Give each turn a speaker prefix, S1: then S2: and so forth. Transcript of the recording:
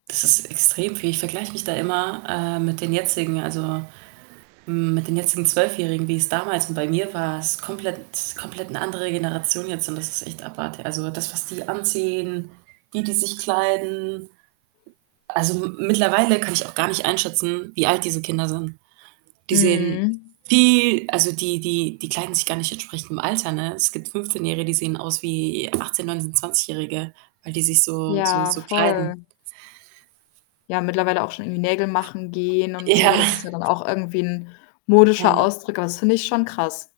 S1: Das ist extrem viel. Ich vergleich mich da immer, äh, mit den jetzigen also, mit den jetzigen Zwölfjährigen, wie es damals und bei mir war, ist komplett es ist komplett 'ne andere Generation jetzt und das ist echt abartig. Also, das was die anziehen, wie die sich kleiden. Also, mi mittlerweile kann ich auch gar nicht einschätzen, wie alt diese Kinder sind. Die sehen
S2: Mhm.
S1: viel also die die die kleiden sich gar nicht entsprechend dem Alter, ne? Es gibt Fünfzehnjährige, die sehen aus wie Achtzehn, Neunzehn, Zwanzigjährige, weil die sich so so
S2: Ja,
S1: so kleiden.
S2: voll. Ja, mittlerweile auch schon irgendwie Nägel machen gehen und
S1: Ja.
S2: so. Das ist ja dann auch irgendwie 'n modischer
S1: Ja.
S2: Ausdruck, aber das finde ich schon krass.